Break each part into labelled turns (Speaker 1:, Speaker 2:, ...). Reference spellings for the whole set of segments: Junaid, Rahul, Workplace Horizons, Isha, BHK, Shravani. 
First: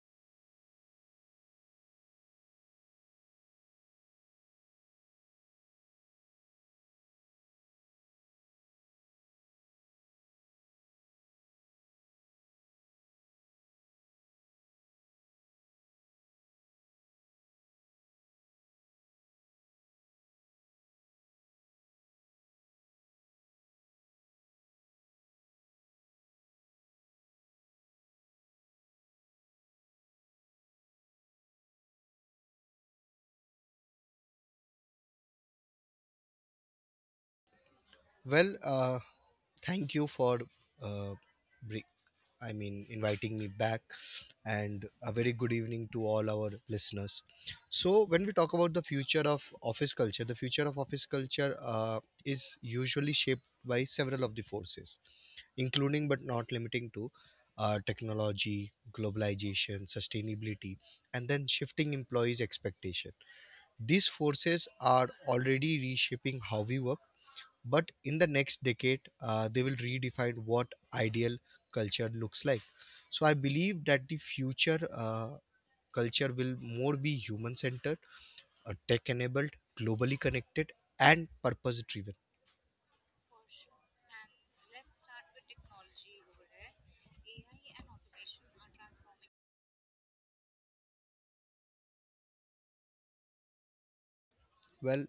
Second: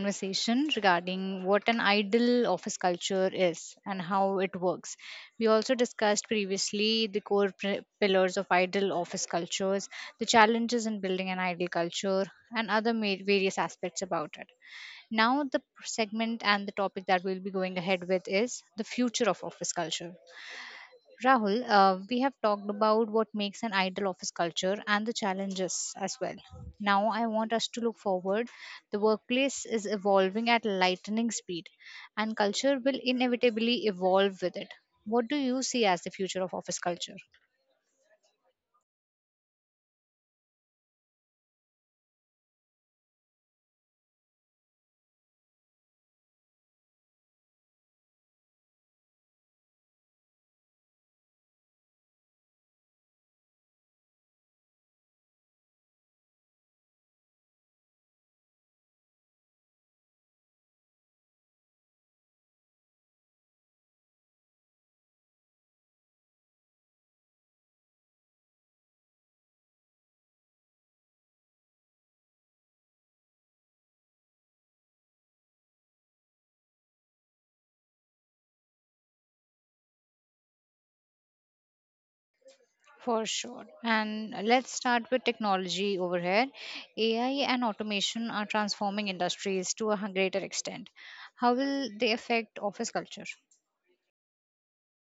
Speaker 1: conversation regarding what an ideal office culture is and how it works. We also discussed previously the core pri pillars of ideal office cultures, the challenges in building an ideal culture, and other various aspects about it. Now, the segment and the topic that we'll be going ahead with is the future of office culture. Rahul, we have talked about what makes an ideal office culture and the challenges as well. Now, I want us to look forward. The workplace is evolving at lightning speed, and culture will inevitably evolve with it. What do you see as the future of office culture?
Speaker 2: Well, uh, Thank you for, uh, bri- inviting me back, and a very good evening to all our listeners. So, when we talk about the future of office culture, the future of office culture is usually shaped by several of the forces, including but not limiting to technology, globalization, sustainability, and then shifting employees' expectation. These forces are already reshaping how we work but in the next decade, they will redefine what ideal culture looks like. So I believe that the future culture will more be human centered, tech enabled, globally connected, and purpose driven.
Speaker 1: For sure. And let's start with technology over here. AI and automation are transforming industries to a greater extent. How will they affect office culture?
Speaker 2: Well,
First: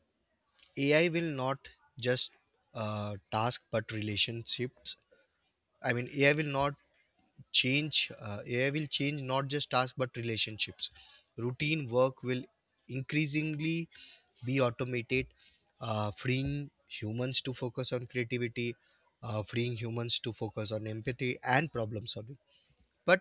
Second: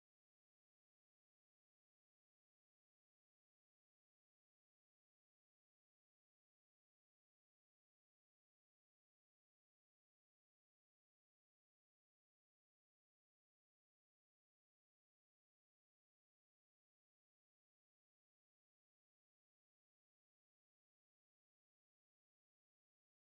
Speaker 2: AI will not just task but relationships. AI will not AI will change not just tasks, but relationships. Routine work will increasingly be automated, freeing humans to focus on creativity, freeing humans to focus on empathy and problem solving. But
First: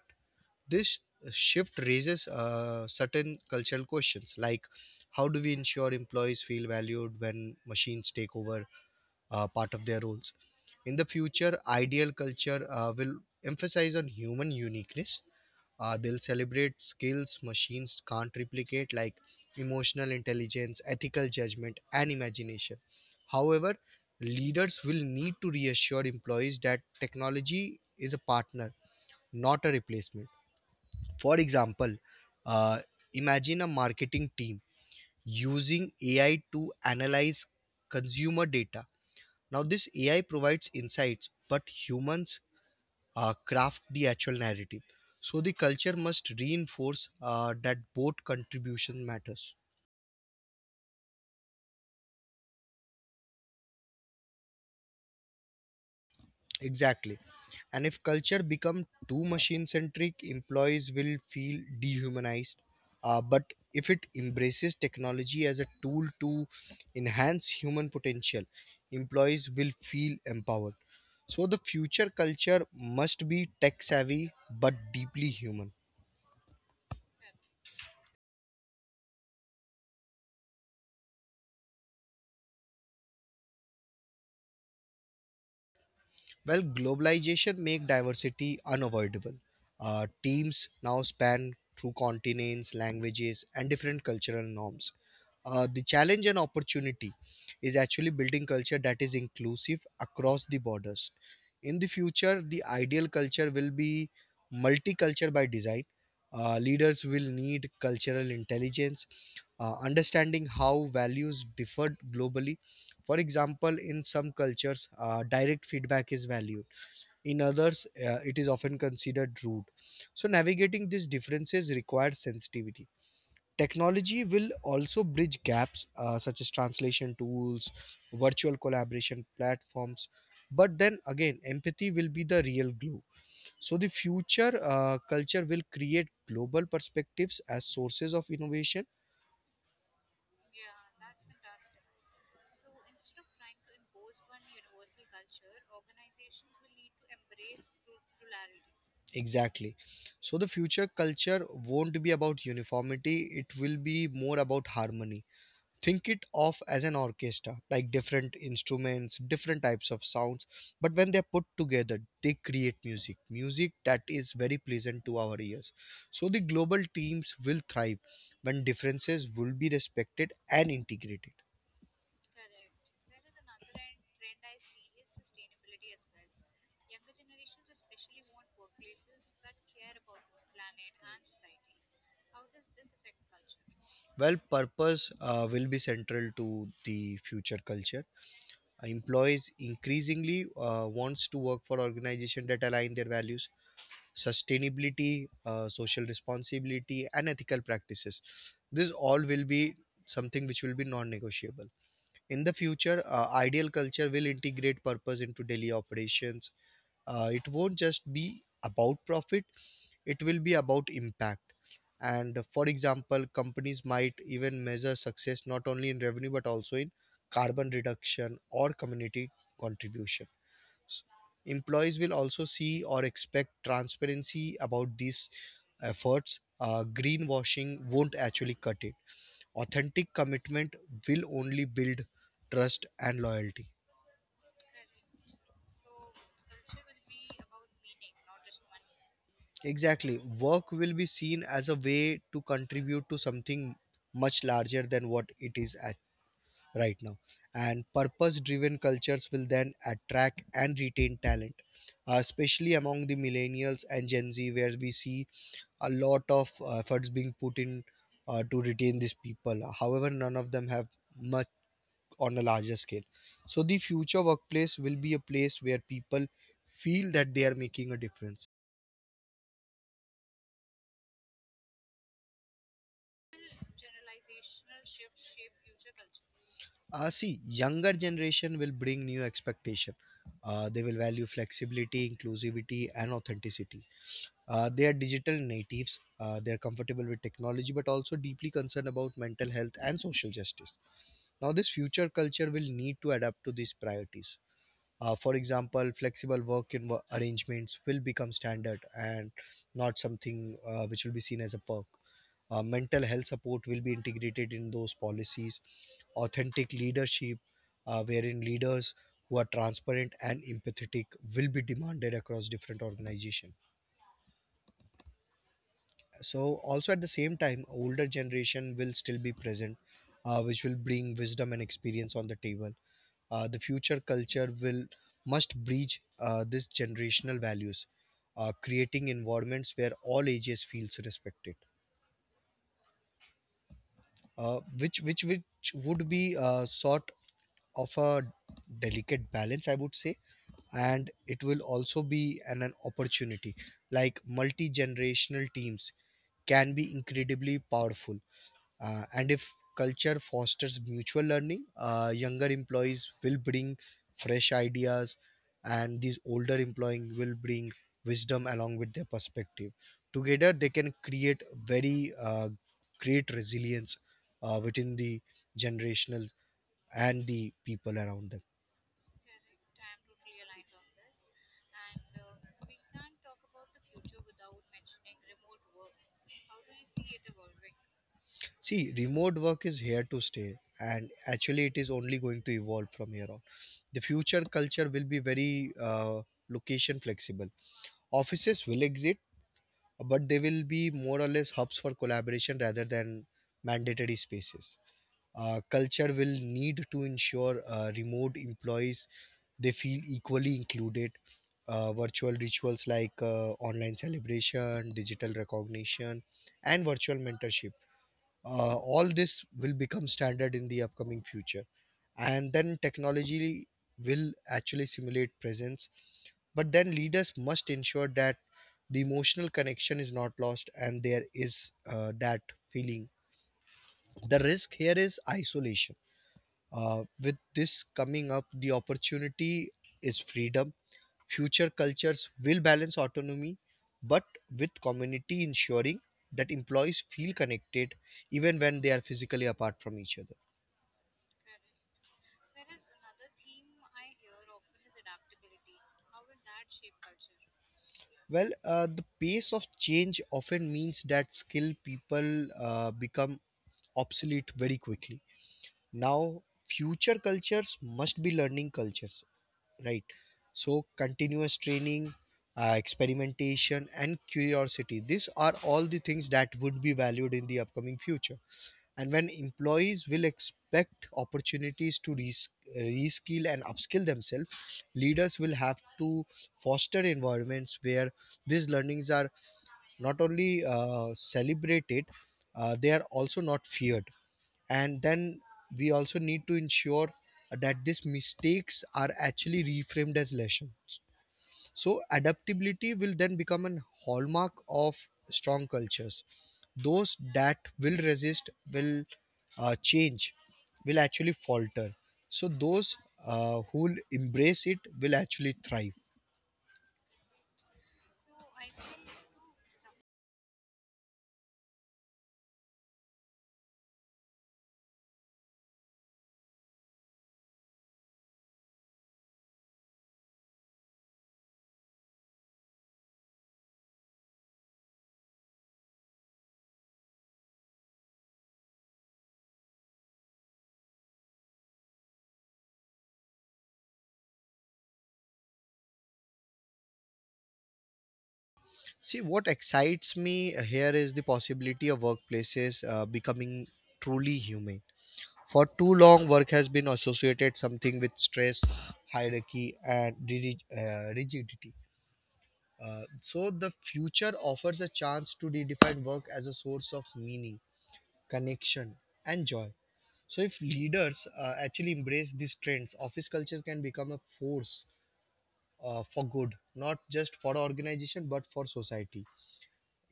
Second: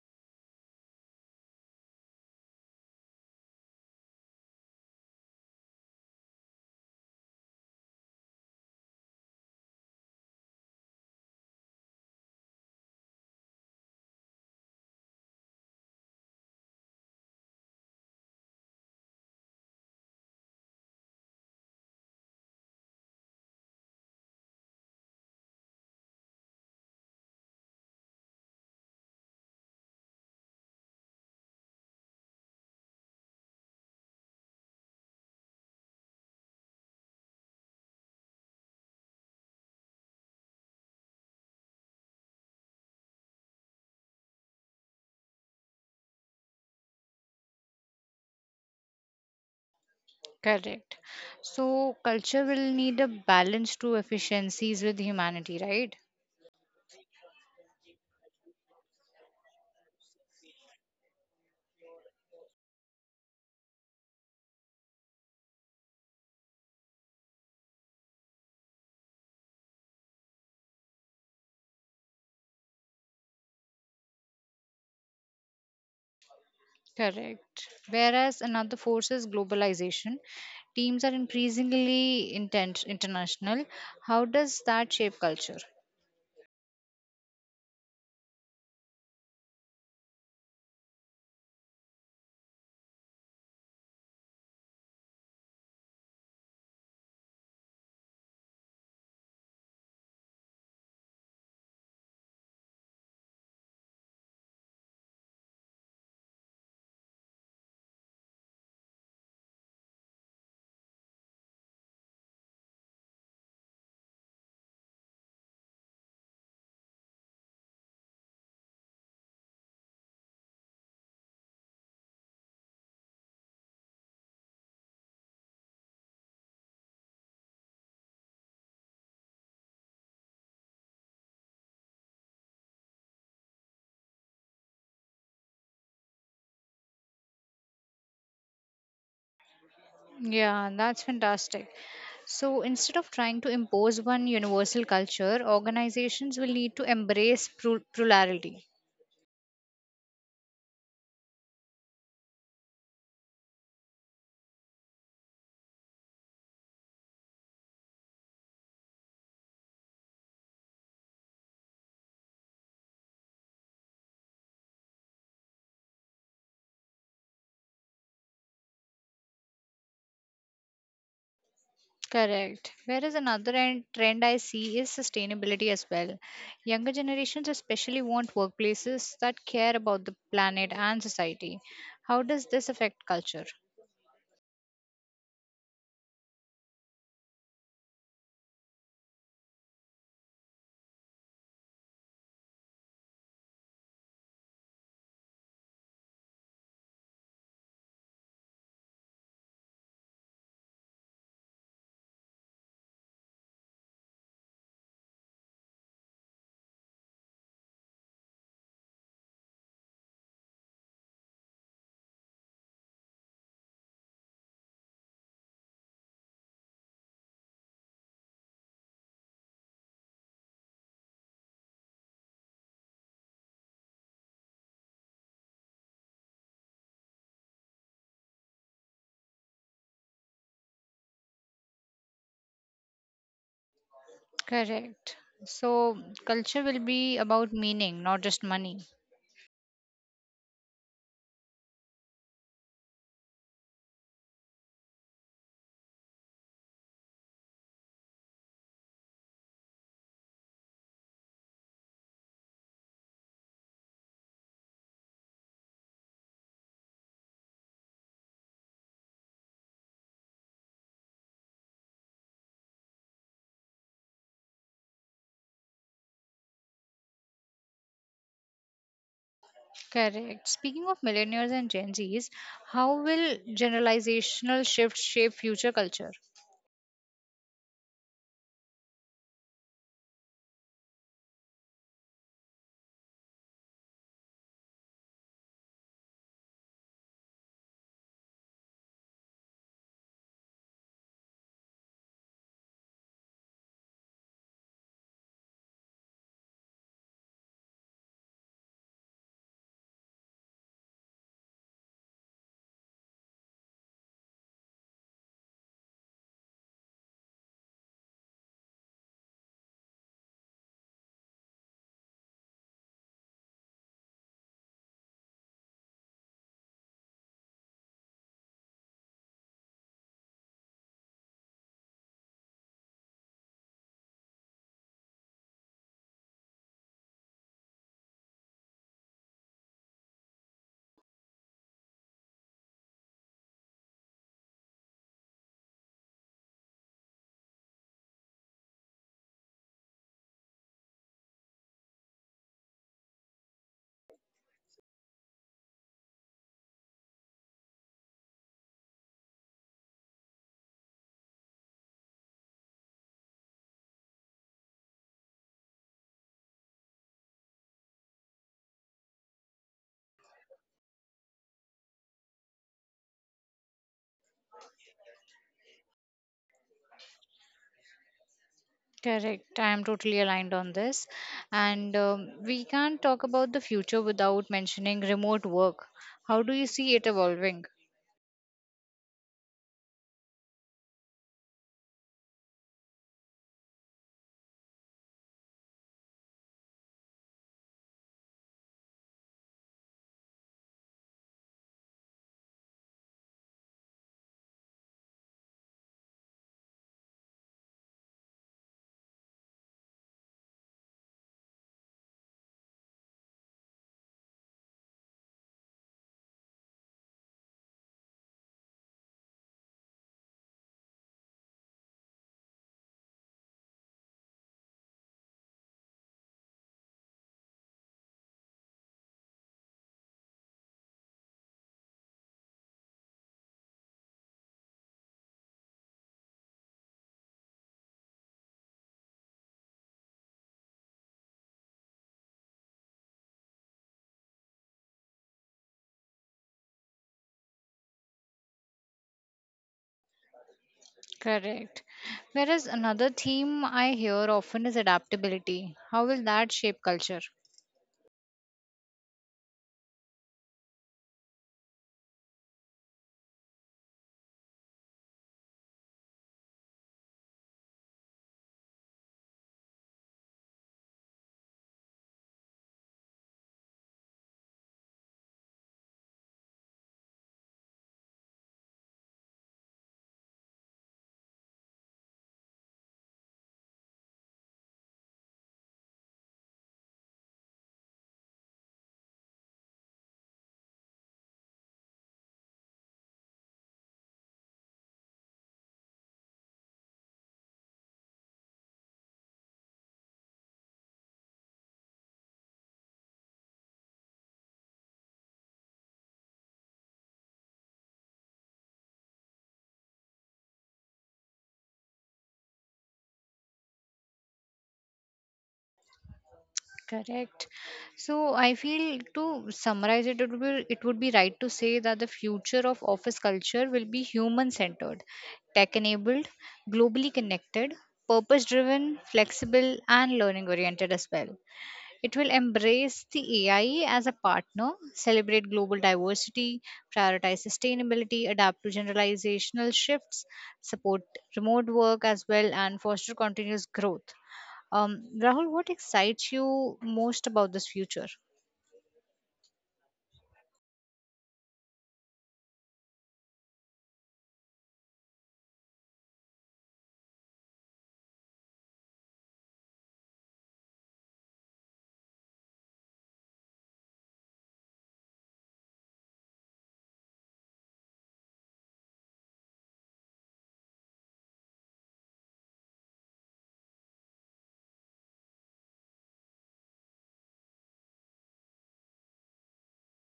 Speaker 2: this shift raises certain cultural questions like, how do we ensure employees feel valued when machines take over part of their roles? In the future, ideal culture will emphasize on human uniqueness. They'll celebrate skills machines can't replicate, like emotional intelligence, ethical judgment, and imagination. However, leaders will need to reassure employees that technology is a partner, not a replacement. For example, uh, imagine a marketing team using AI to analyze consumer data. Now this AI provides insights, but humans craft the actual narrative. So the culture must reinforce that both contribution matters.
Speaker 1: Correct. So culture will need a balance to efficiencies with humanity, right?
Speaker 2: Exactly. And if culture become too machine centric, employees will feel dehumanized. But if it embraces technology as a tool to enhance human potential, employees will feel empowered. So the future culture must be tech savvy but deeply human.
Speaker 1: Correct. Whereas another force is globalization. Teams are increasingly intent international. How does that shape culture?
Speaker 2: Well, globalization make diversity unavoidable. Teams now span through continents, languages, and different cultural norms. The challenge and opportunity is actually building culture that is inclusive across the borders. In the future, the ideal culture will be multicultural by design. Leaders will need cultural intelligence, understanding how values differ globally. For example, in some cultures, direct feedback is valued, in others it is often considered rude. So navigating these differences requires sensitivity. Technology will also bridge gaps, such as translation tools, virtual collaboration platforms, but then again, empathy will be the real glue. So the future culture will create global perspectives as sources of innovation.
Speaker 1: Yeah, that's fantastic. So instead of trying to impose one universal culture, organizations will need to embrace plurality.
Speaker 2: Exactly. So the future culture won't be about uniformity, it will be more about harmony. Think it of as an orchestra, like different instruments, different types of sounds, but when they're put together, they create music, music that is very pleasant to our ears. So the global teams will thrive when differences will be respected and integrated.
Speaker 1: Correct. Whereas another trend I see is sustainability as well. Younger generations especially want workplaces that care about the planet and society. How does this affect culture?
Speaker 2: Well, purpose will be central to the future culture. Employees increasingly wants to work for organization that align their values. Sustainability, social responsibility, and ethical practices. This all will be something which will be non-negotiable. In the future, ideal culture will integrate purpose into daily operations. It won't just be about profit; it will be about impact. And for example, companies might even measure success not only in revenue but also in carbon reduction or community contribution. Employees will also see or expect transparency about these efforts. Uh, greenwashing won't actually cut it. Authentic commitment will only build trust and loyalty.
Speaker 1: Correct. So, culture will be about meaning, not just money.
Speaker 2: Exactly. Work will be seen as a way to contribute to something much larger than what it is at right now. And purpose driven cultures will then attract and retain talent, especially among the millennials and Gen Z, where we see a lot of efforts being put in to retain these people. However, none of them have much on a larger scale. So the future workplace will be a place where people feel that they are making a difference.
Speaker 1: Correct. Speaking of millennials and Gen Zs, how will generalizational shifts shape future culture?
Speaker 2: See, younger generation will bring new expectation. They will value flexibility, inclusivity, and authenticity. They are digital natives. They are comfortable with technology, but also deeply concerned about mental health and social justice. Now, this future culture will need to adapt to these priorities. For example, flexible arrangements will become standard and not something which will be seen as a perk. Mental health support will be integrated in those policies. Authentic leadership, wherein leaders who are transparent and empathetic, will be demanded across different organizations. So also at the same time, older generation will still be present, which will bring wisdom and experience on the table. The future culture will must bridge this generational values, creating environments where all ages feels respected, which would be a sort of a delicate balance, I would say. And it will also be an opportunity, like multi-generational teams can be incredibly powerful. And if culture fosters mutual learning, younger employees will bring fresh ideas, and these older employees will bring wisdom along with their perspective. Together, they can create very great resilience within the generational and the people around them.
Speaker 1: Correct. I am totally aligned on this. And we can't talk about the future without mentioning remote work. How do you see it evolving?
Speaker 2: See, remote work is here to stay, and actually, it is only going to evolve from here on. The future culture will be very location flexible. Offices will exist, but they will be more or less hubs for collaboration rather than mandatory spaces. Culture will need to ensure remote employees they feel equally included. Virtual rituals like online celebration, digital recognition, and virtual mentorship. All this will become standard in the upcoming future. And then technology will actually simulate presence, but then leaders must ensure that the emotional connection is not lost and there is that feeling. The risk here is isolation. Uh, with this coming up, the opportunity is freedom. Future cultures will balance autonomy but with community, ensuring that employees feel connected even when they are physically apart from each other.
Speaker 1: Correct. Whereas another theme I hear often is adaptability. How will that shape culture?
Speaker 2: Well, the pace of change often means that skilled people become obsolete very quickly. Now, future cultures must be learning cultures, right? So, continuous training, experimentation, and curiosity, these are all the things that would be valued in the upcoming future. And when employees will expect opportunities to reskill and upskill themselves, leaders will have to foster environments where these learnings are not only celebrated, they are also not feared. And then we also need to ensure that these mistakes are actually reframed as lessons. So, adaptability will then become an hallmark of strong cultures. Those that will resist will change, will actually falter. So, those who will embrace it will actually thrive.
Speaker 1: Correct. So I feel to summarize it, it would be right to say that the future of office culture will be human centered, tech enabled, globally connected, purpose driven, flexible, and learning oriented as well. It will embrace the AI as a partner, celebrate global diversity, prioritize sustainability, adapt to generalizational shifts, support remote work as well, and foster continuous growth. Rahul, what excites you most about this future?
Speaker 2: See, what excites me here is the possibility of workplaces becoming truly humane. For too long, work has been associated something with stress, hierarchy, and rigidity. So the future offers a chance to redefine work as a source of meaning, connection, and joy. So if leaders actually embrace these trends, office culture can become a force for good, not just for organization but for society.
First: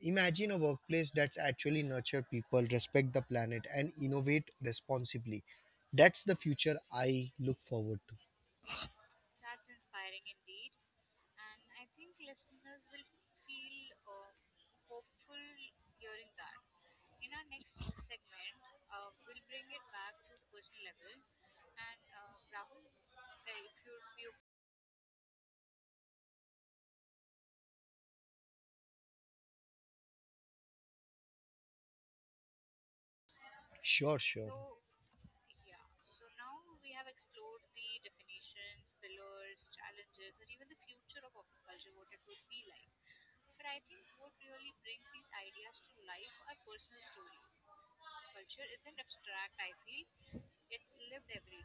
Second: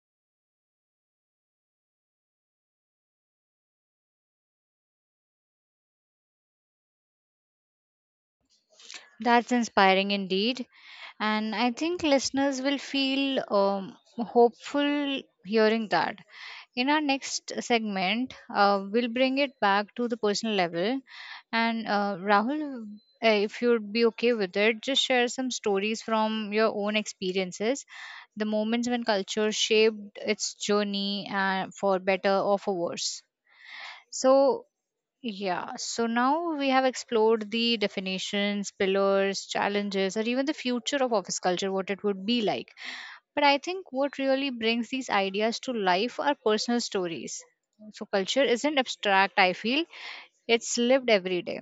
Speaker 2: Imagine a workplace that's actually nurture people, respect the planet, and innovate responsibly. That's the future I look forward to.
Speaker 1: That's inspiring indeed. And I think listeners will feel hopeful hearing that. In our next segment, we'll bring it back to the personal level. And Rahul, if you'd be okay with it, just share some stories from your own experiences, the moments when culture shaped its journey for better or for worse.
Speaker 2: Sure, sure.
Speaker 1: So, yeah, so now we have explored the definitions, pillars, challenges, or even the future of office culture, what it would be like. But I think what really brings these ideas to life are personal stories. So, culture isn't abstract, I feel, it's lived every day.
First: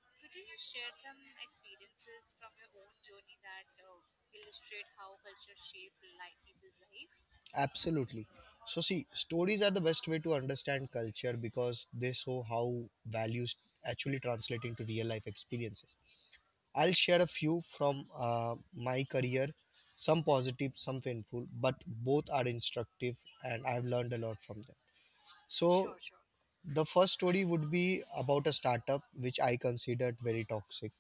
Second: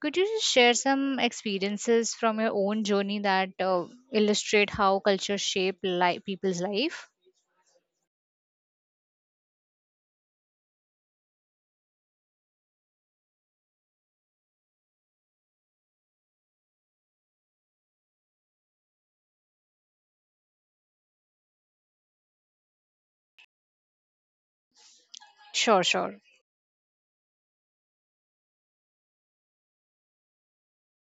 Speaker 1: Could you just share some experiences from your own journey that illustrate how culture people's life?
Speaker 2: Absolutely. So, see, stories are the best way to understand culture because they show how values actually translate into real life experiences. I'll share a few from my career, some positive, some painful, but both are instructive, and I've learned a lot from them. So,
Speaker 1: Sure, sure.
Speaker 2: the first story would be about a startup which I considered very toxic.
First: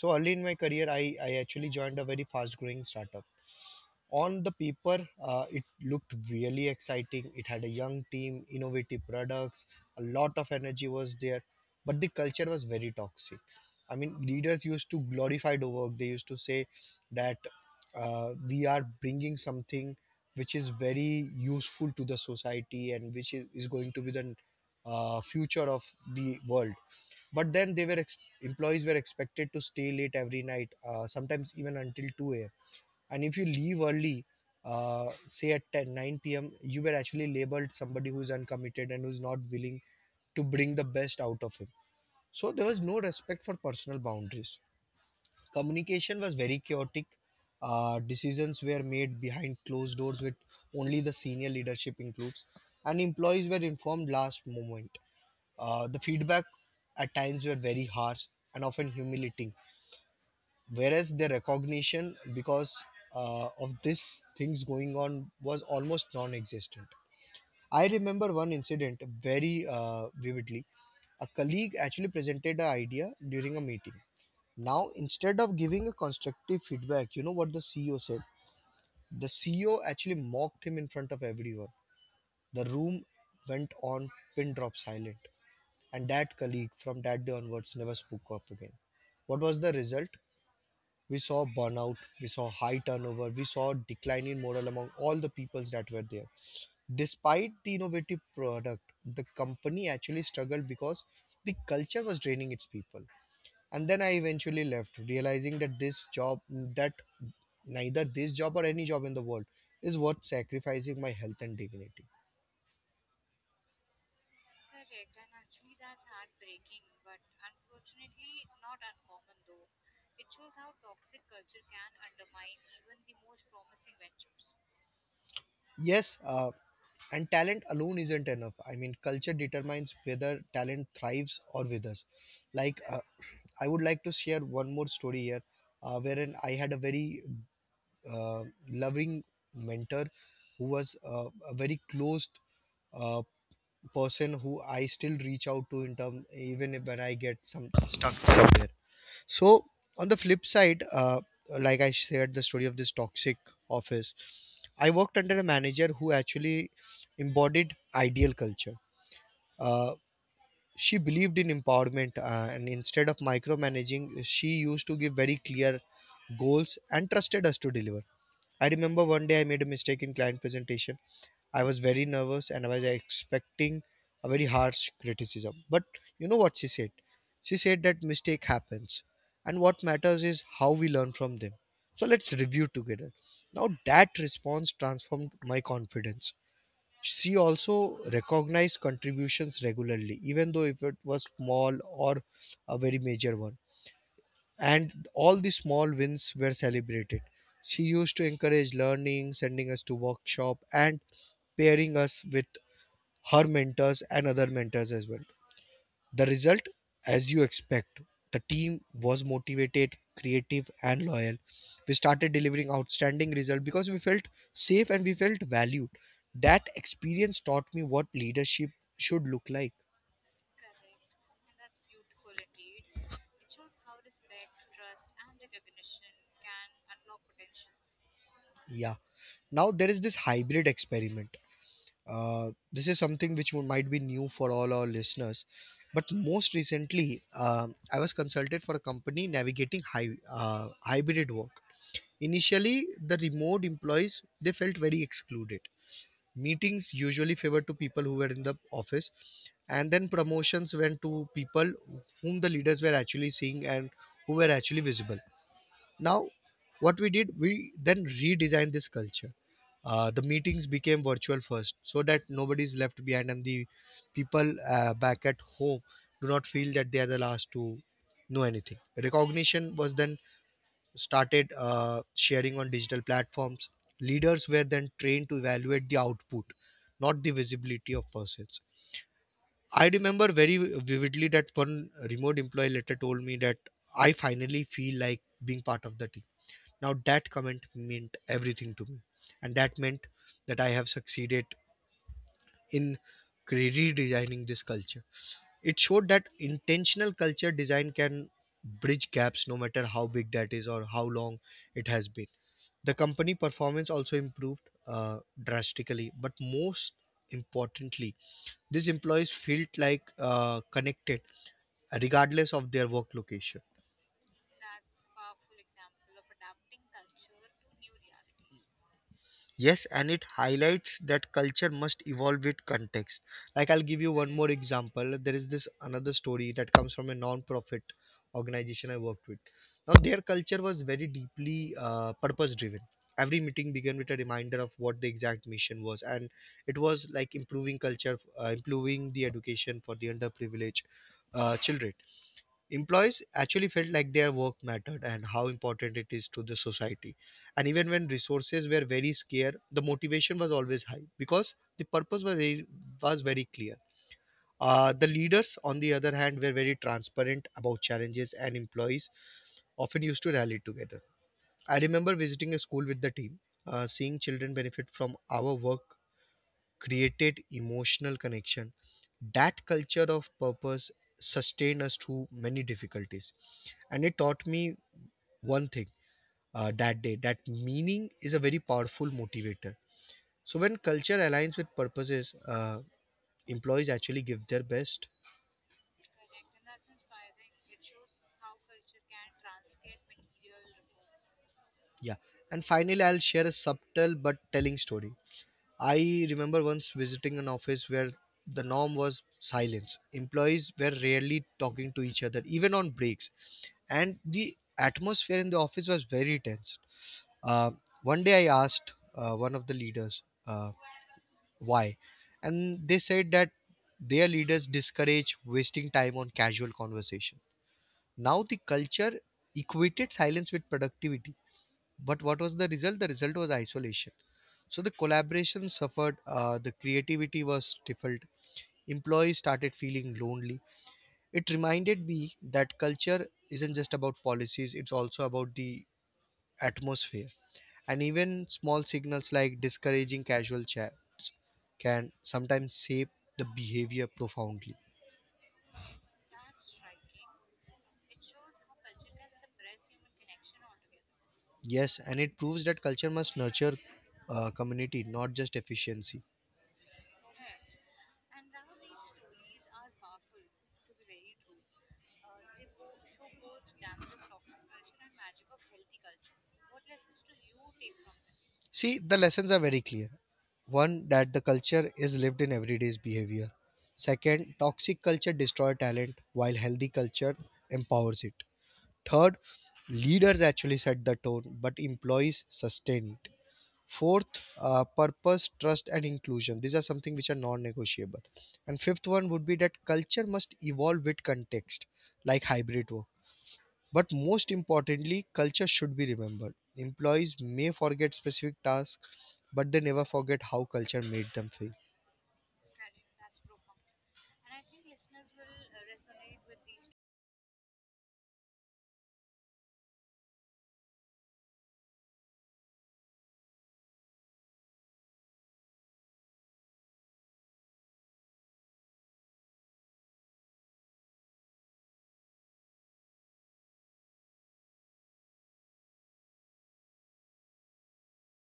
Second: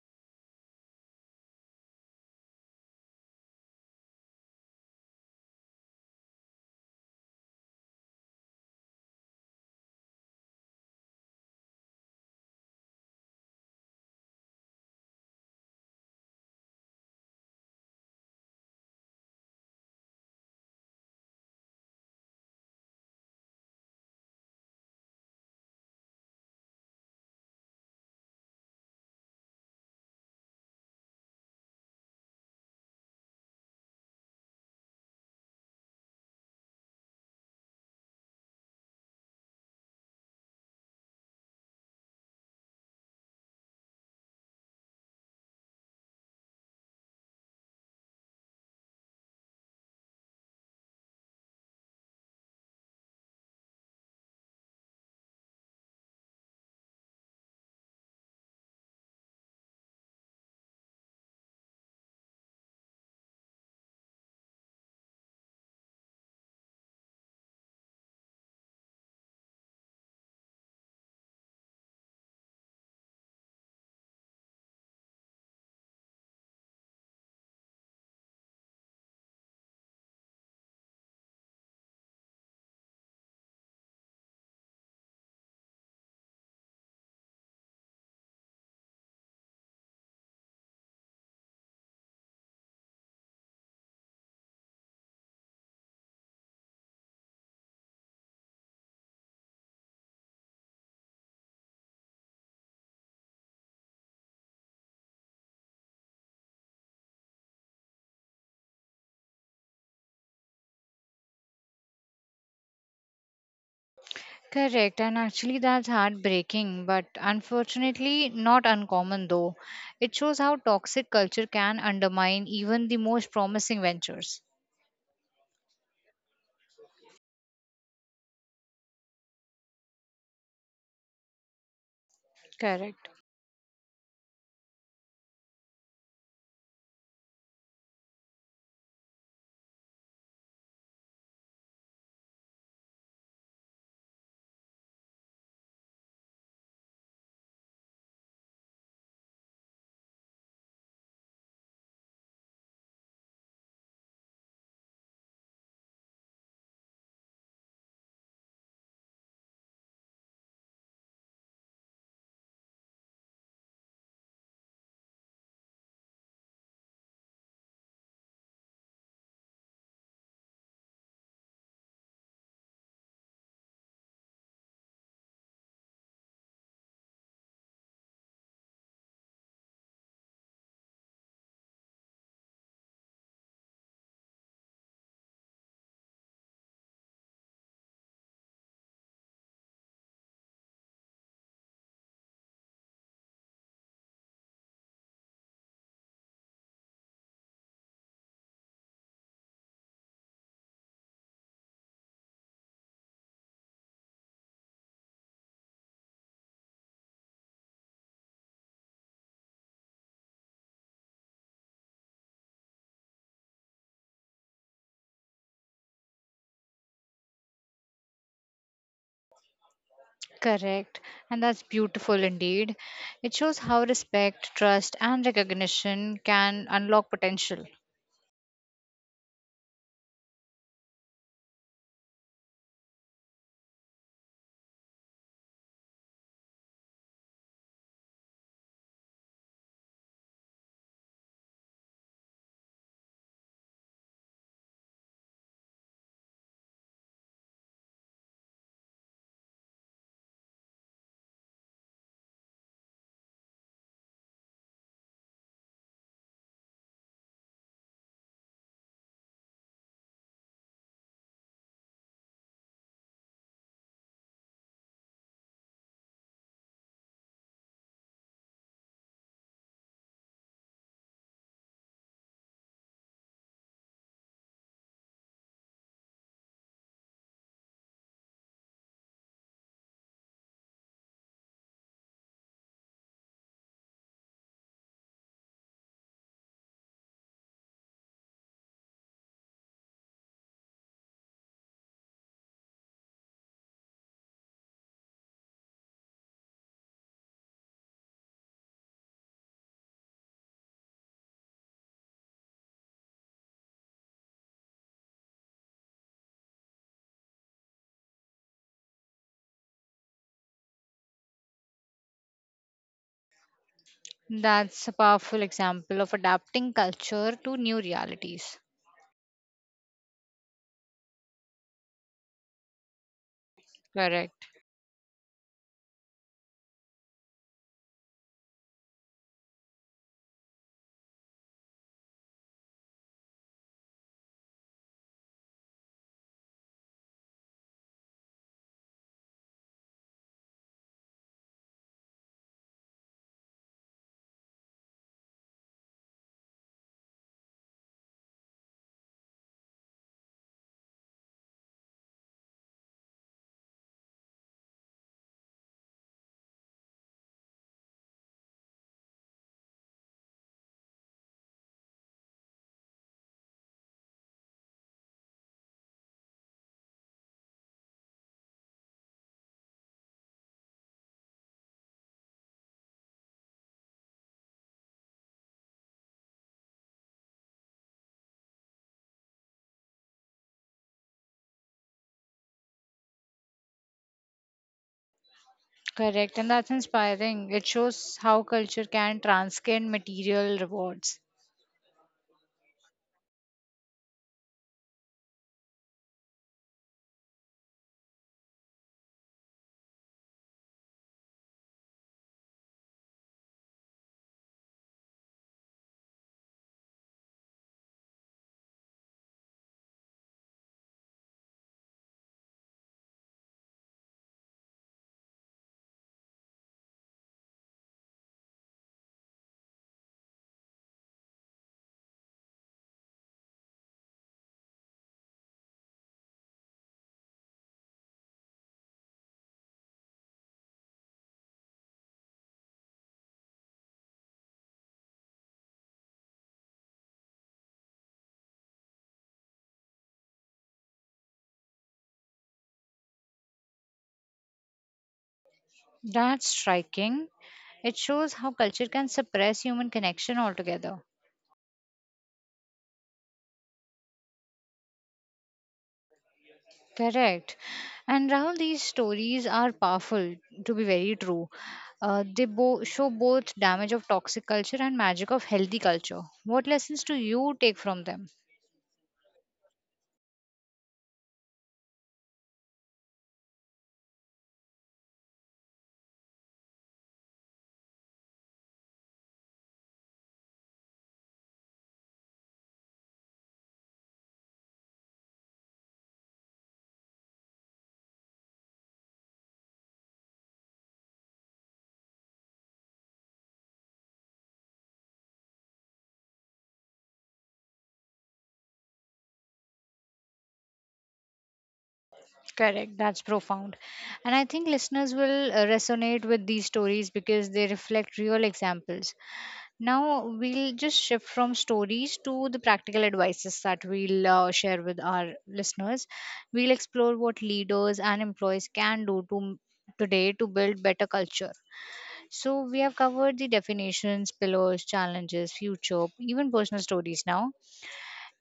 Speaker 2: So early in my career, I actually joined a very fast growing startup. On the paper, it looked really exciting. It had a young team, innovative products, a lot of energy was there, but the culture was very toxic. I mean, leaders used to glorify the work. They used to say that we are bringing something which is very useful to the society and which is going to be the future of the world. But then employees were expected to stay late every night, sometimes even until 2 a.m., and if you leave early, say at 10 9 p.m., you were actually labeled somebody who's uncommitted and who's not willing to bring the best out of him. So there was no respect for personal boundaries. Communication was very chaotic. Decisions were made behind closed doors with only the senior leadership includes, and employees were informed last moment. The feedback at times were very harsh and often humiliating, whereas the recognition, because of these things going on, was almost non-existent. I remember one incident very vividly. A colleague actually presented an idea during a meeting. Now, instead of giving a constructive feedback, you know what the CEO said? The CEO actually mocked him in front of everyone. The room went on pin drop silent, and that colleague from that day onwards never spoke up again. What was the result? We saw burnout, we saw high turnover, we saw decline in morale among all the peoples that were there. Despite the innovative product, the company actually struggled because the culture was draining its people. And then I eventually left, realizing that this job, that neither this job or any job in the world is worth sacrificing my health and dignity.
Speaker 1: Correct, and actually that's heartbreaking, but unfortunately not uncommon though. It shows how toxic culture can undermine even the most promising ventures.
Speaker 2: Yes, and talent alone isn't enough. I mean, culture determines whether talent thrives or withers. Like
Speaker 1: Correct.
Speaker 2: I would like to share one more story here, wherein I had a very uh, loving mentor who was a very close uh, person who I still reach out to in term even if when I get some stuck somewhere. So on the flip side, like I shared the story of this toxic office, I worked under a manager who actually embodied ideal culture. Uh, she believed in empowerment, and instead of micromanaging, she used to give very clear goals and trusted us to deliver. I remember one day I made a mistake in client presentation. I was very nervous and I was expecting a very harsh criticism. But you know what she said? She said that mistake happens and what matters is how we learn from them. So let's review together. Now, that response transformed my confidence. She also recognized contributions regularly, even though if it was small or a very major one. And all the small wins were celebrated. She used to encourage learning, sending us to workshop and pairing us with her mentors and other mentors as well. The result, as you expect, the team was motivated, creative, and loyal. We started delivering outstanding results because we felt safe and we felt valued. That experience taught me what leadership should look like.
Speaker 1: Correct, and that's beautiful indeed. It shows how respect, trust, and recognition can unlock potential.
Speaker 2: Yeah. Now there is this hybrid experiment. This is something which might be new for all our listeners. But most recently, I was consulted for a company navigating hybrid work. Initially, the remote employees they felt very excluded. Meetings usually favored to people who were in the office, and then promotions went to people whom the leaders were actually seeing and who were actually visible. Now, what we did, we then redesigned this culture. The meetings became virtual first, so that nobody is left behind, and the people back at home do not feel that they are the last to know anything. Recognition was then started sharing on digital platforms. Leaders were then trained to evaluate the output, not the visibility of pursuits. I remember very vividly that one remote employee later told me that I finally feel like being part of the team. Now, that comment meant everything to me, and that meant that I have succeeded in redesigning this culture. It showed that intentional culture design can bridge gaps no matter how big that is or how long it has been. The company performance also improved uh, drastically, but most importantly, these employees felt like connected regardless of their work location.
Speaker 1: That's a powerful example of adapting culture to new realities.
Speaker 2: Yes, and it highlights that culture must evolve with context. Like, I'll give you one
Speaker 1: Correct.
Speaker 2: more example. There is this another story that comes from a non-profit organization I worked with. Now, their culture was very deeply purpose-driven. Every meeting began with a reminder of what the exact mission was, and it was like improving culture, improving the education for the underprivileged children. Employees actually felt like their work mattered and how important it is to the society. And even when resources were very scarce, the motivation was always high because the purpose was very clear. The leaders, on the other hand, were very transparent about challenges, and employees often used to rally together. I remember visiting a school with the team, seeing children benefit from our work created emotional connection. That culture of purpose sustained us through many difficulties. And it taught me one thing that day, that meaning is a very powerful motivator. So, when culture aligns with purposes, employees actually give their best.
Speaker 1: Correct, and that's inspiring. It shows how culture can transcend material rewards.
Speaker 2: Yeah. And finally, I'll share a subtle but telling story. I remember once visiting an office where the norm was silence. Employees were rarely talking to each other, even on breaks. And the atmosphere in the office was very tense. Uh, One day I asked one of the leaders why. And they said that their leaders discourage wasting time on casual conversation. Now, the culture equated silence with productivity, but what was the result? The result was isolation. So the collaboration suffered, the creativity was stifled, employees started feeling lonely. It reminded me that culture isn't just about policies, it's also about the atmosphere. And even small signals like discouraging casual chats can sometimes shape the behavior profoundly.
Speaker 1: That's striking. It shows how culture can suppress human connection altogether.
Speaker 2: Yes, and it proves that culture must nurture community, not just efficiency.
Speaker 1: Correct. And Rahul, these stories are powerful, to be very true. They show both damage of toxic culture and magic of healthy culture. What lessons do you take from them?
Speaker 2: See, the lessons are very clear. One, that the culture is lived in everyday's behavior. Second, toxic culture destroys talent while healthy culture empowers it. Third, leaders actually set the tone, but employees sustain it. Fourth, purpose, trust, and inclusion. These are something which are non-negotiable. And fifth one would be that culture must evolve with context, like hybrid work, but most importantly, culture should be remembered. Employees may forget specific tasks, but they never forget how culture made them feel.
Speaker 1: Correct. That's profound. And I think listeners will resonate with these stories because they reflect real examples. Now we'll just shift from stories to the practical advices that we'll share with our listeners. We'll explore what leaders and employees can do to today to build better culture. So we have covered the definitions, pillars, challenges, future, even personal stories now.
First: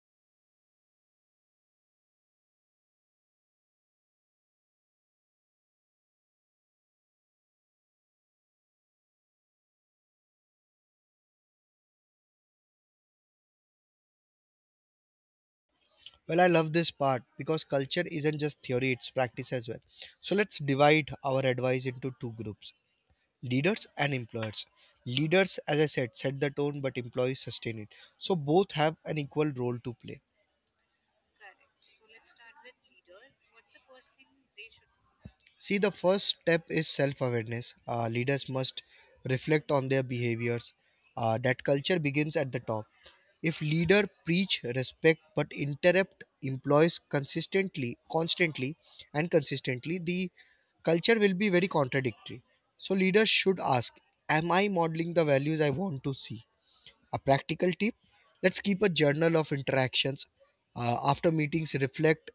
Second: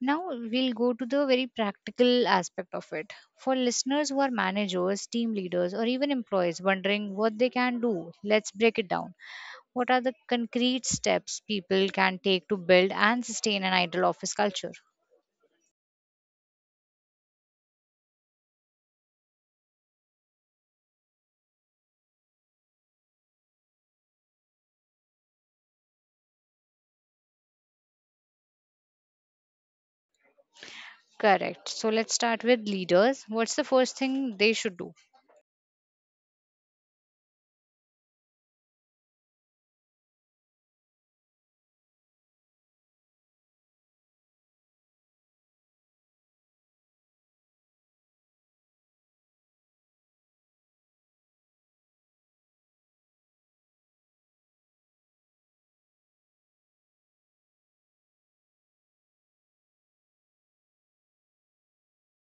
Speaker 1: Now we'll go to the very practical aspect of it. For listeners who are managers, team leaders or even employees wondering what they can do, let's break it down. What are the concrete steps people can take to build and sustain an idol office culture?
Speaker 2: Well, I love this part because culture isn't just theory, it's practice as well. So let's divide our advice into two groups: leaders and employers. Leaders, as I said, set the tone, but employees sustain it. So both have an equal role to play.
Speaker 1: Correct. So let's start with leaders. What's the first thing they should do?
Speaker 2: See, the first step is self awareness. Leaders must reflect on their behaviors. That culture begins at the top. If leader preach respect but interrupt employees consistently, constantly, and consistently, the culture will be very contradictory. So leaders should ask, am I modeling the values I want to see? A practical tip: let's keep a journal of interactions. After meetings, reflect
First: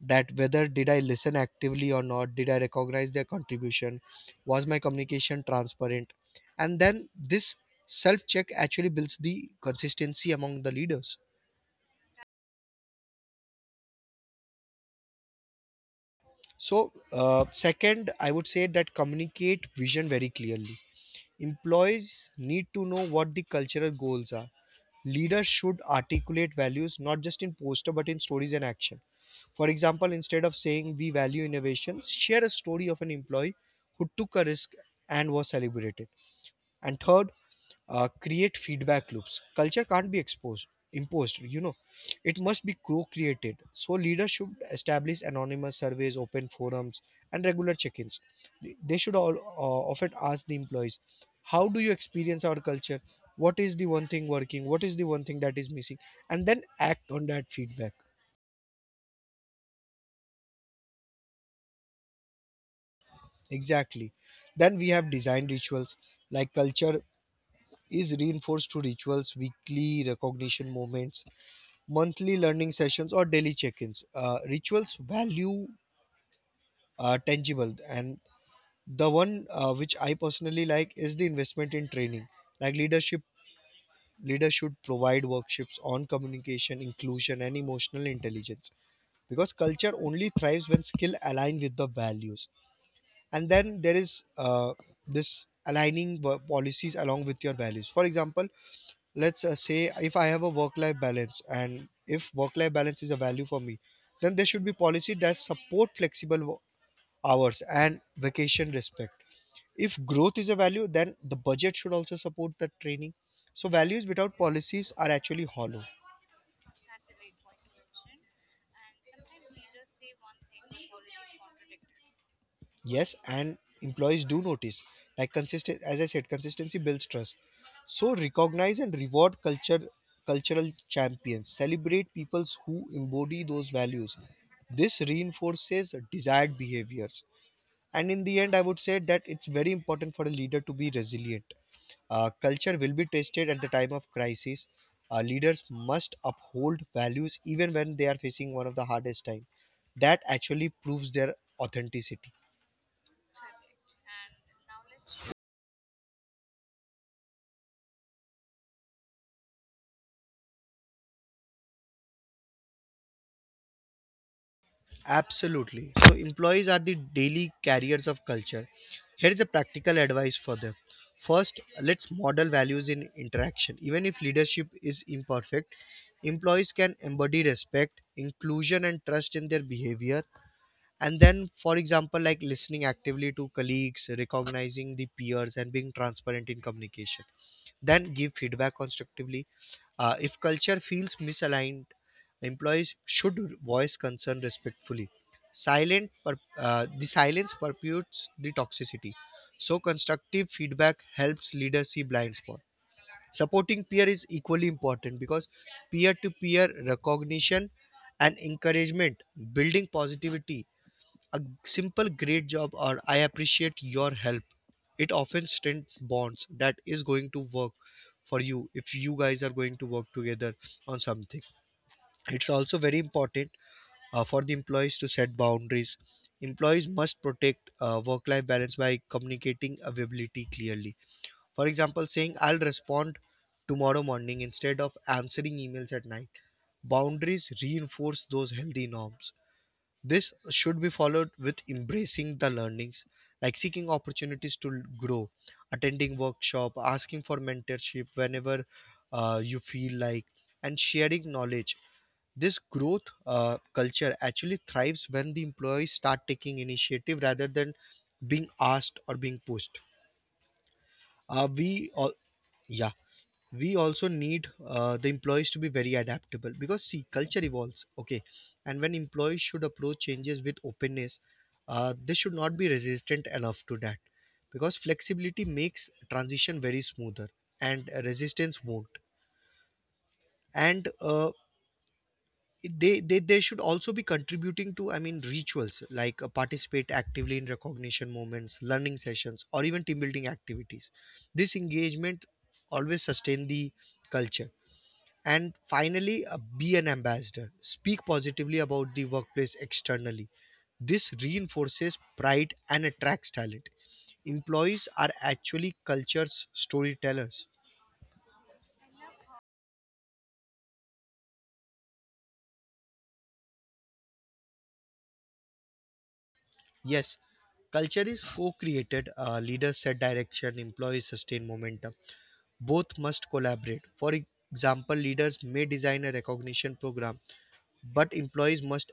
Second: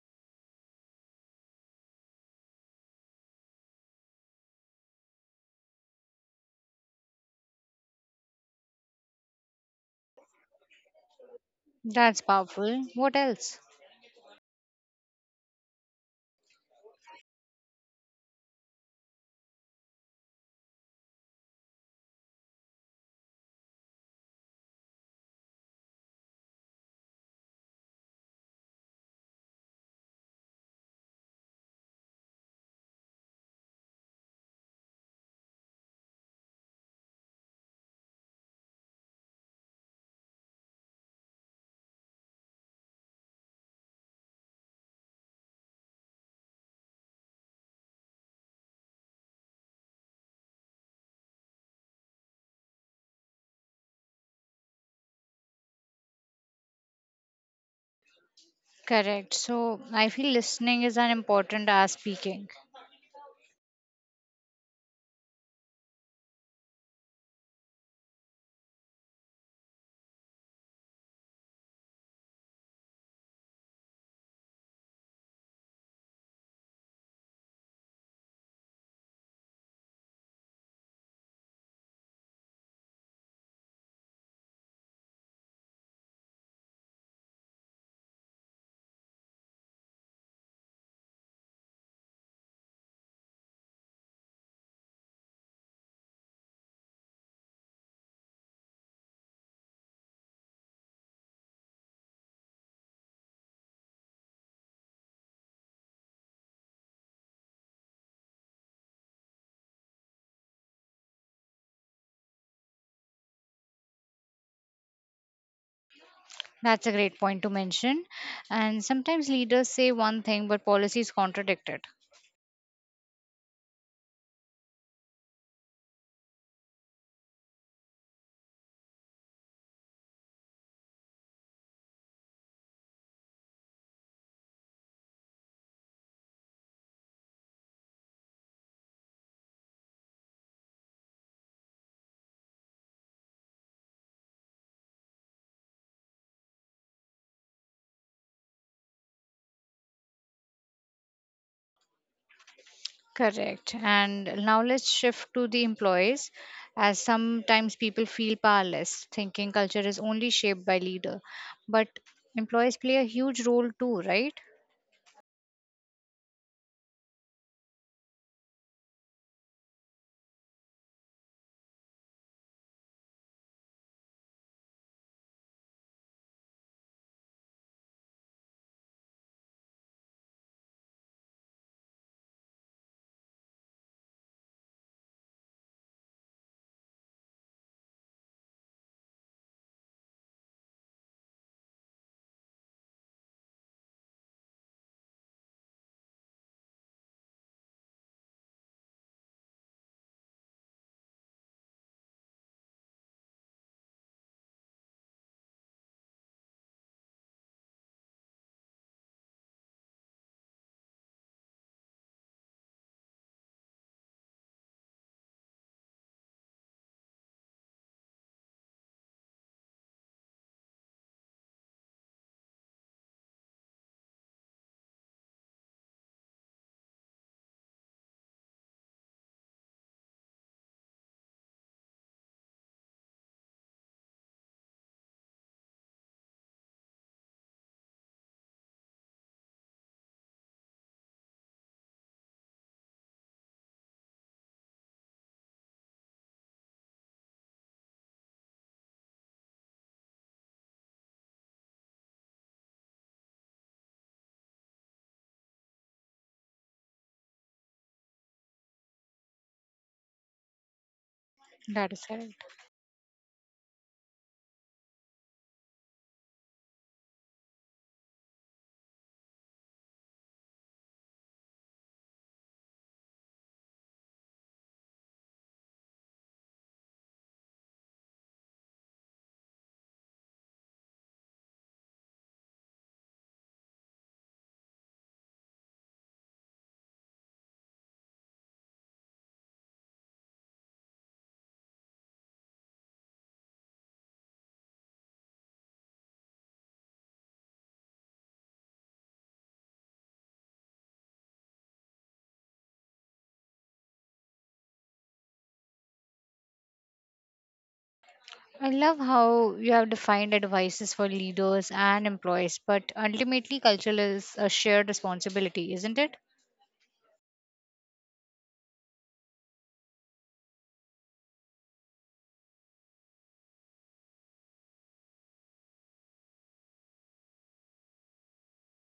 Speaker 2: that whether did I listen actively or not, did I recognize their contribution, was my communication transparent. And then this self check actually builds the consistency among the leaders.
Speaker 1: That's powerful. What else?
Speaker 2: So, second, I would say that communicate vision very clearly. Employees need to know what the cultural goals are. Leaders should articulate values not just in poster but in stories and action. For example, instead of saying we value innovation, share a story of an employee who took a risk and was celebrated. And third, create feedback loops. Culture can't be exposed, imposed, you know. It must be co created. So, leaders should establish anonymous surveys, open forums, and regular check ins. They should all often ask the employees, how do you experience our culture? What is the one thing working? What is the one thing that is missing? And then act on that feedback.
Speaker 1: Correct. So I feel listening is as important as speaking.
Speaker 2: Exactly. Then we have design rituals, like culture is reinforced through rituals, weekly recognition moments, monthly learning sessions, or daily check ins. Rituals value tangible, and the one which I personally like is the investment in training. Like leadership, leaders should provide workshops on communication, inclusion, and emotional intelligence because culture only thrives when skill align with the values. And then there is this aligning policies along with your values. For example, let's say if I have a work life balance, and if work life balance is a value for me, then there should be policy that support flexible hours and vacation respect. If growth is a value, then the budget should also support that training. So values without policies are actually hollow.
Speaker 1: That's a great point to mention. And sometimes leaders say one thing, but policies contradict it.
Speaker 2: Yes, and employees do notice. Like, consistent, as I said, consistency builds trust. So recognize and reward culture, cultural champions. Celebrate peoples who embody those values. This reinforces desired behaviors. And in the end, I would say that it's very important for a leader to be resilient. Culture will be tested at the time of crisis. Leaders must uphold values even when they are facing one of the hardest time. That actually proves their authenticity.
Speaker 1: Correct. And now let's shift to the employees, as sometimes people feel powerless, thinking culture is only shaped by leader. But employees play a huge role too, right?
Speaker 2: Absolutely. So, employees are the daily carriers of culture. Here is a practical advice for them. First, let's model values in interaction. Even if leadership is imperfect, employees can embody respect, inclusion, and trust in their behavior, and then for example like listening actively to colleagues, recognizing the peers, and being transparent in communication. Then give feedback constructively. If culture feels misaligned, employees should voice concern respectfully. The silence perpetuates the toxicity, so constructive feedback helps leaders see blind spot. Supporting peer is equally important because peer to peer recognition and encouragement building positivity. A simple great job or I appreciate your help. It often strengthens bonds that is going to work for you if you guys are going to work together on something. It's also very important for the employees to set boundaries. Employees must protect work life balance by communicating availability clearly. For example, saying I'll respond tomorrow morning instead of answering emails at night. Boundaries reinforce those healthy norms. This should be followed with embracing the learnings, like seeking opportunities to grow, attending workshop, asking for mentorship whenever you feel like, and sharing knowledge. This growth culture actually thrives when the employees start taking initiative rather than being asked or being pushed. We
Speaker 1: That is
Speaker 2: all,
Speaker 1: correct.
Speaker 2: yeah we also need the employees to be very adaptable because see culture evolves, okay, and when employees should approach changes with openness, they should not be resistant enough to that because flexibility makes transition very smoother and resistance won't and they should also be contributing to I mean rituals like participate actively in recognition moments, learning sessions, or even team building activities. This engagement always sustain the culture. And finally, be an ambassador. Speak positively about the workplace externally. This reinforces pride and attracts talent. Employees are actually culture's storytellers.
Speaker 1: I love how you have defined advices for leaders and employees, but ultimately, culture is a shared responsibility, isn't it?
Speaker 2: Yes, culture is co created, leaders set direction, employees sustain momentum. Both must collaborate. For example, leaders may design a recognition program, but employees must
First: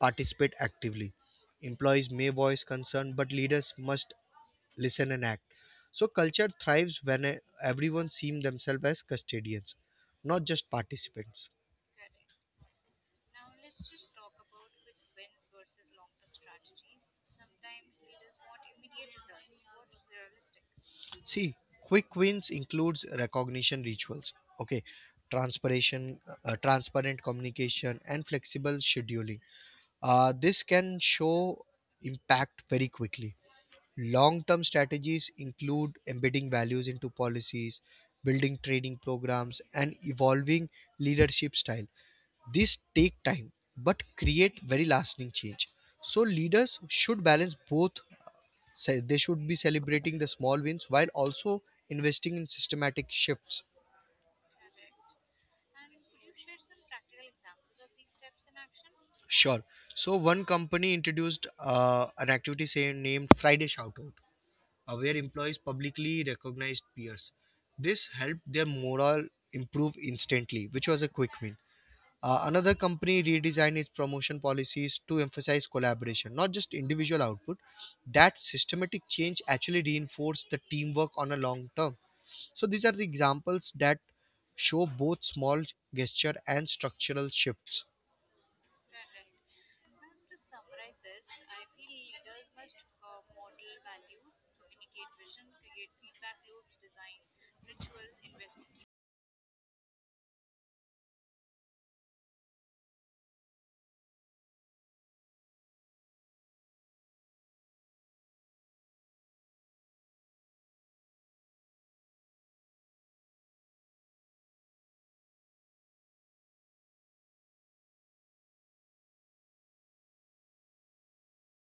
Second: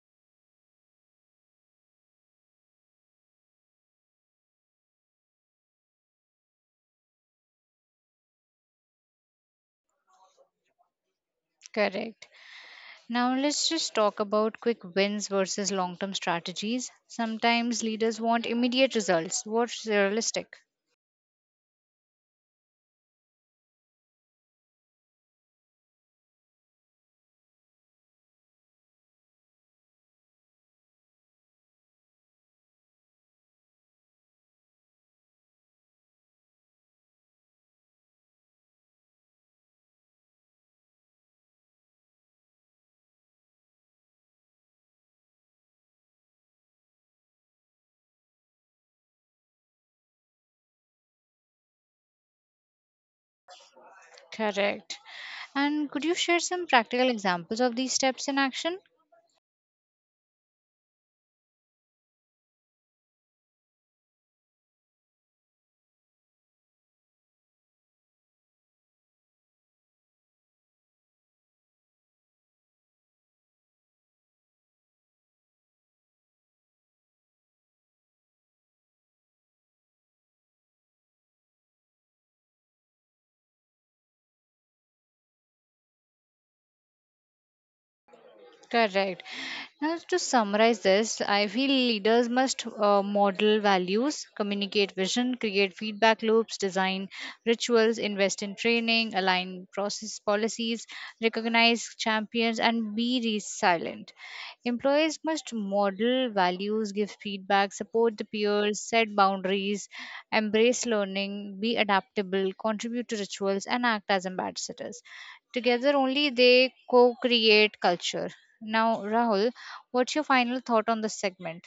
Speaker 2: participate actively. Employees may voice concern, but leaders must listen and act. So culture thrives when everyone sees themselves as custodians, not just participants.
Speaker 1: Correct. Now let's just talk about quick wins versus long term strategies. Sometimes leaders want immediate results. What's realistic?
Speaker 2: See, quick wins includes recognition rituals, okay, transparency, transparent communication and flexible scheduling. This can show impact very quickly. Long term strategies include embedding values into policies, building training programs, and evolving leadership style. These take time but create very lasting change. So leaders should balance both. They should be celebrating the small wins while also investing in systematic shifts.
Speaker 1: Correct. And could you share some practical examples of these steps in action?
Speaker 2: Sure. So one company introduced an activity, say, named Friday Shoutout, where employees publicly recognized peers. This helped their morale improve instantly, which was a quick win. Another company redesigned its promotion policies to emphasize collaboration, not just individual output. That systematic change actually reinforced the teamwork on a long term. So these are the examples that show both small gesture and structural shifts.
Speaker 1: Correct. Now, to summarize this, I feel leaders must model values, communicate vision, create feedback loops, design rituals, invest in training, align process policies, recognize champions, and be resilient. Employees must model values, give feedback, support the peers, set boundaries, embrace learning, be adaptable, contribute to rituals, and act as ambassadors. Together, only they co create culture. Now, Rahul, what's your final thought on this segment?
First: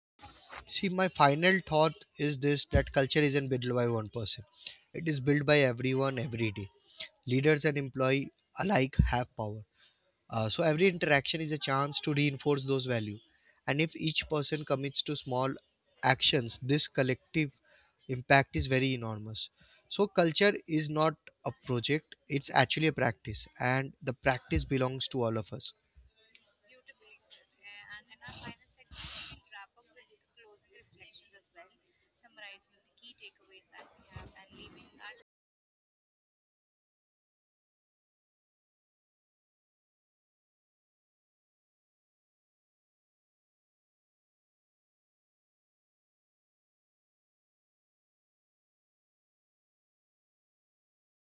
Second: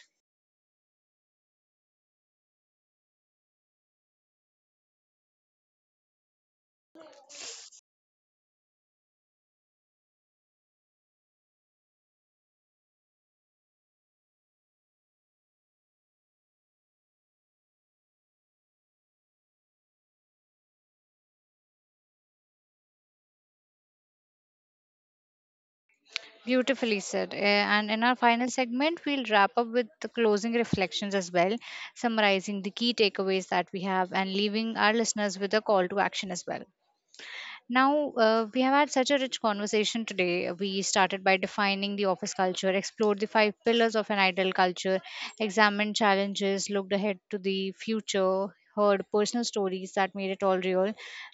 Speaker 2: See, my final thought is this that culture isn't built by one person. It is built by everyone every day. Leaders and employee alike have power. So every interaction is a chance to reinforce those values. And if each person commits to small actions, this collective impact is very enormous. So culture is not a project, it's actually a practice, and the practice belongs to all of us.
Speaker 1: Beautifully said. And in our final segment, we'll wrap up with the closing reflections as well, summarizing the key takeaways that we have and leaving our listeners with a call to action as well. Now, we have had such a rich conversation today. We started by defining the office culture, explored the five pillars of an ideal culture, examined challenges, looked ahead to the future, heard personal stories that made it all real.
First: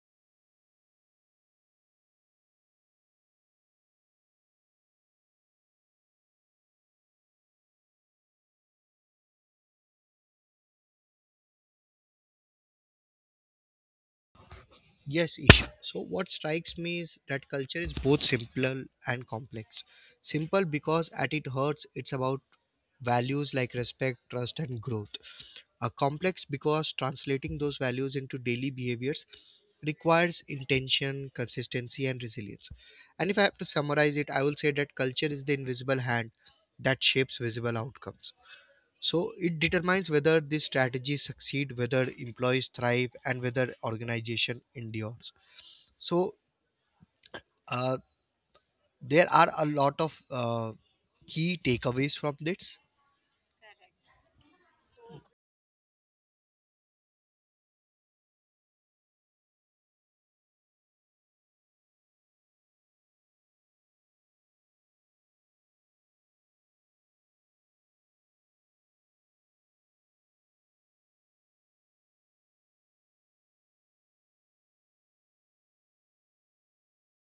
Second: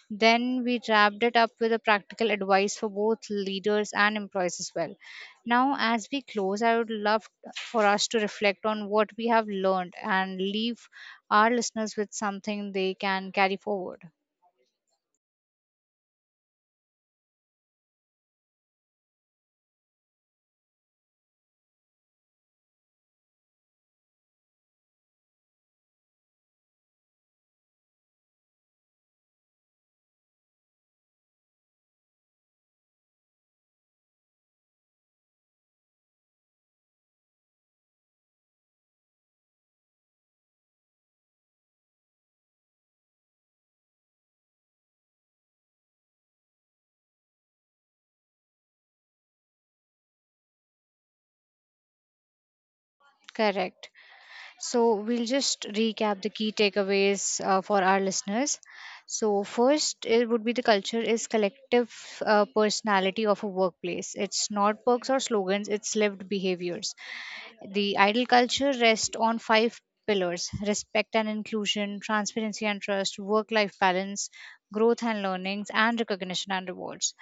Speaker 1: Then we wrapped it up with a practical advice for both leaders and employees as well. Now, as we close, I would love for us to reflect on what we have learned and leave our listeners with something they can carry forward.
Speaker 2: Yes, Isha. So what strikes me is that culture is both simple and complex. Simple because at its heart, it's about values like respect, trust, and growth, are complex because translating those values into daily behaviors requires intention, consistency, and resilience. And if I have to summarize it, I will say that culture is the invisible hand that shapes visible outcomes. So it determines whether these strategies succeed, whether employees thrive, and whether organization endures. So uh, there are a lot of key takeaways from this.
Speaker 1: Correct. So, we'll just recap the key takeaways for our listeners. So, first, it would be the culture is collective personality of a workplace. It's not perks or slogans, it's lived behaviors. The idol culture rests on five pillars respect and inclusion, transparency and trust, work life balance, growth and learnings, and recognition and rewards.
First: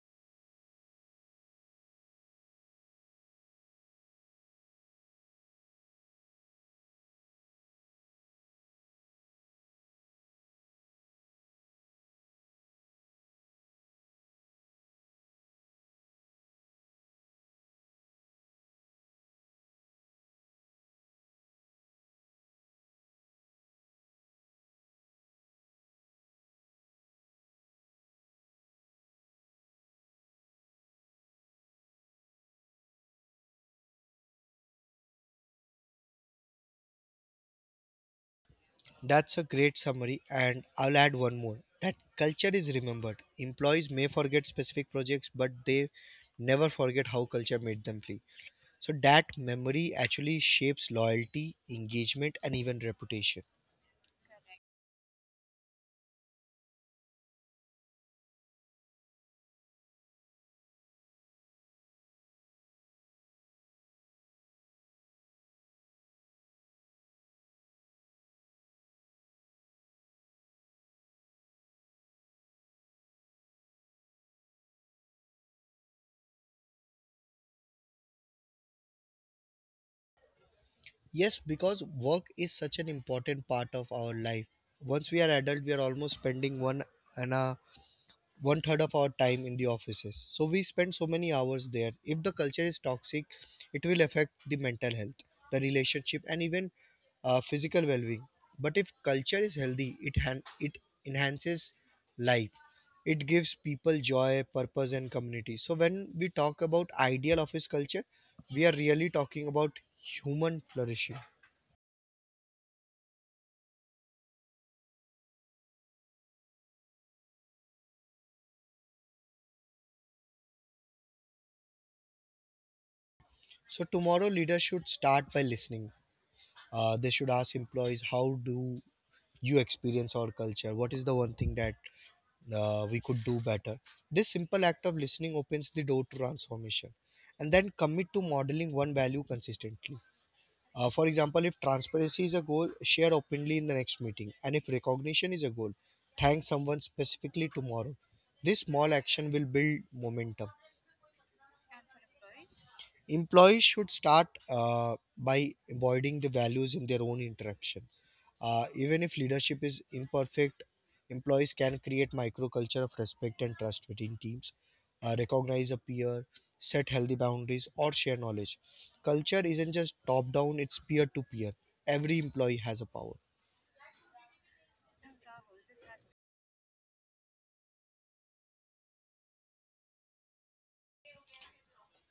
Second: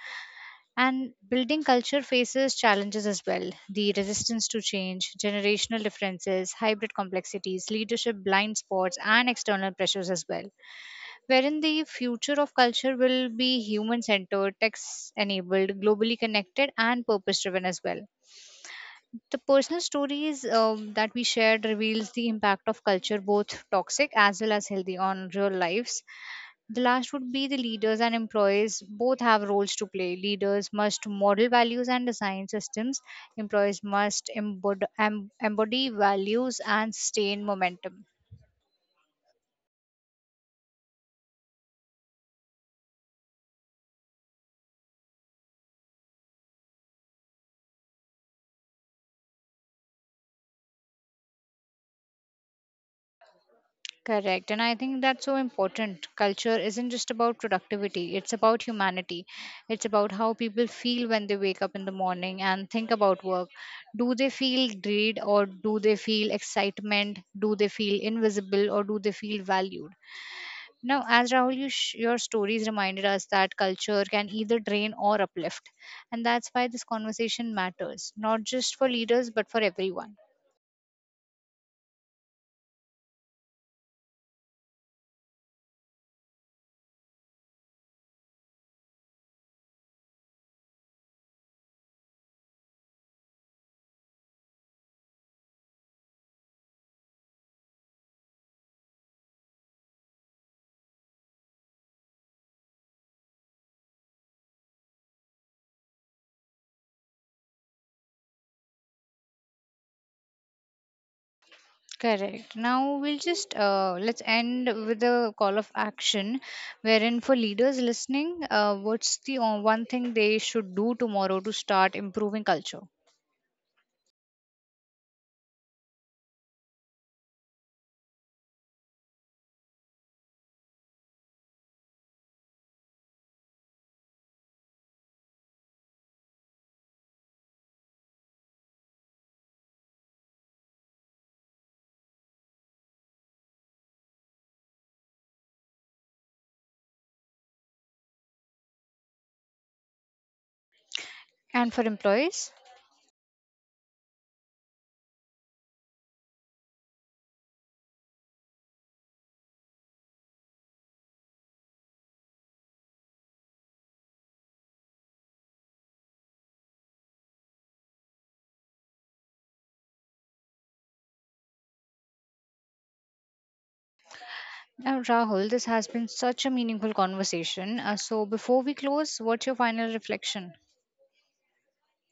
Speaker 1: And building culture faces challenges as well the resistance to change, generational differences, hybrid complexities, leadership blind spots, and external pressures as well. Wherein the future of culture will be human centered, tech enabled, globally connected, and purpose driven as well. The personal stories that we shared reveals the impact of culture, both toxic as well as healthy, on real lives the last would be the leaders and employees both have roles to play. Leaders must model values and design systems. Employees must embody values and sustain momentum.
Speaker 2: That's a great summary, and I'll add one more. That culture is remembered. Employees may forget specific projects, but they never forget how culture made them feel. So, that memory actually shapes loyalty, engagement, and even reputation.
Speaker 1: Correct. And I think that's so important. Culture isn't just about productivity, it's about humanity. It's about how people feel when they wake up in the morning and think about work. Do they feel greed or do they feel excitement? Do they feel invisible or do they feel valued? Now, as Rahul, your stories reminded us that culture can either drain or uplift. And that's why this conversation matters, not just for leaders, but for everyone.
Speaker 2: Yes, because work is such an important part of our life. Once we are adult, we are almost spending one and a one third of our time in the offices. So we spend so many hours there. If the culture is toxic, it will affect the mental health, the relationship, and even physical well-being. But if culture is healthy, it it enhances life. It gives people joy, purpose, and community. So when we talk about ideal office culture, we are really talking about human flourishing.
Speaker 1: Correct. Now, we'll just let's end with a call of action wherein for leaders listening, what's the one thing they should do tomorrow to start improving culture?
Speaker 2: So tomorrow, leaders should start by listening. They should ask employees, how do you experience our culture, what is the one thing that we could do better? This simple act of listening opens the door to transformation. And then commit to modeling one value consistently. For example, if transparency is a goal, share openly in the next meeting, and if recognition is a goal, thank someone specifically tomorrow. This small action will build momentum.
Speaker 1: And for employees?
Speaker 2: Employees should start by embodying the values in their own interaction. Even if leadership is imperfect, employees can create microculture of respect and trust within teams. Recognize a peer, set healthy boundaries, or share knowledge. Culture isn't just top down, it's peer to peer. Every employee has a power.
Speaker 1: Now, Rahul, this has been such a meaningful conversation. So, before we close, what's your final reflection?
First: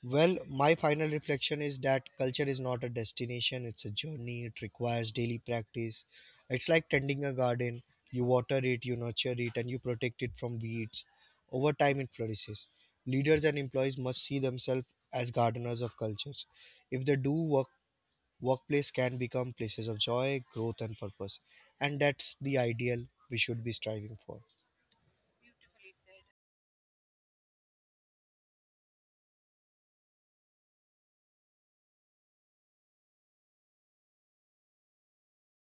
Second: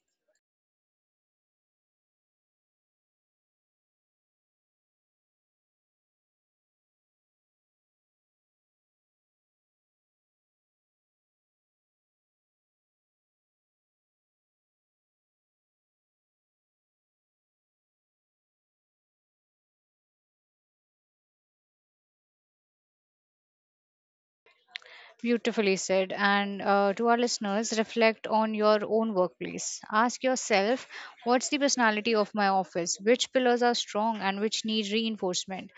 Speaker 2: Well, my final reflection is that culture is not a destination, it's a journey. It requires daily practice. It's like tending a garden. You water it, you nurture it, and you protect it from weeds. Over time, it flourishes. Leaders and employees must see themselves as gardeners of cultures. If they do, workplace can become places of joy, growth, and purpose. And that's the ideal we should be striving for.
Speaker 1: Beautifully said. And to our listeners, reflect on your own workplace. Ask yourself, what's the personality of my office? Which pillars are strong and which need reinforcement?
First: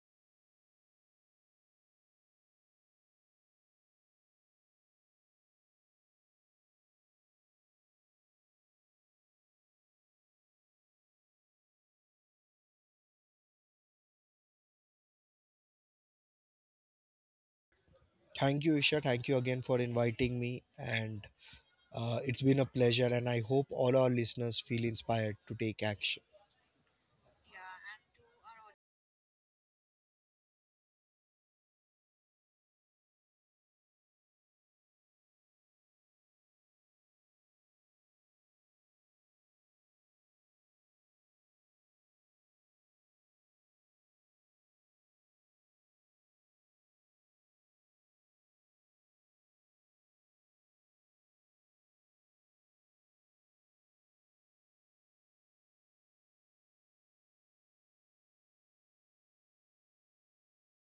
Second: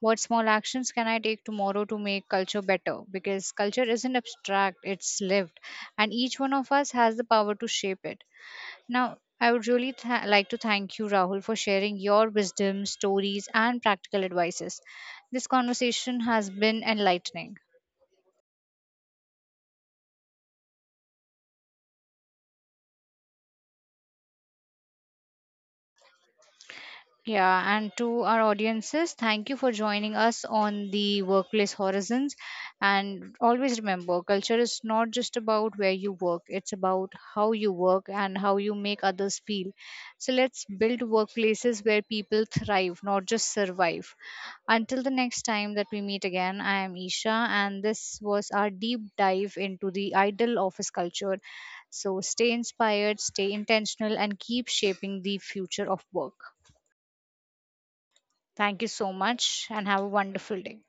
Speaker 1: What small actions can I take tomorrow to make culture better? Because culture isn't abstract, it's lived. And each one of us has the power to shape it. Now, I would really like to thank you, Rahul, for sharing your wisdom, stories, and practical advices. This conversation has been enlightening.
Speaker 2: Thank you, Isha. Thank you again for inviting me. And it's been a pleasure, and I hope all our listeners feel inspired to take action.
Speaker 1: Yeah, and to our audiences, thank you for joining us on the Workplace Horizons. And always remember, culture is not just about where you work, it's about how you work and how you make others feel. So let's build workplaces where people thrive, not just survive. Until the next time that we meet again, I am Isha, and this was our deep dive into the ideal office culture. So stay inspired, stay intentional, and keep shaping the future of work. Thank you so much and have a wonderful day.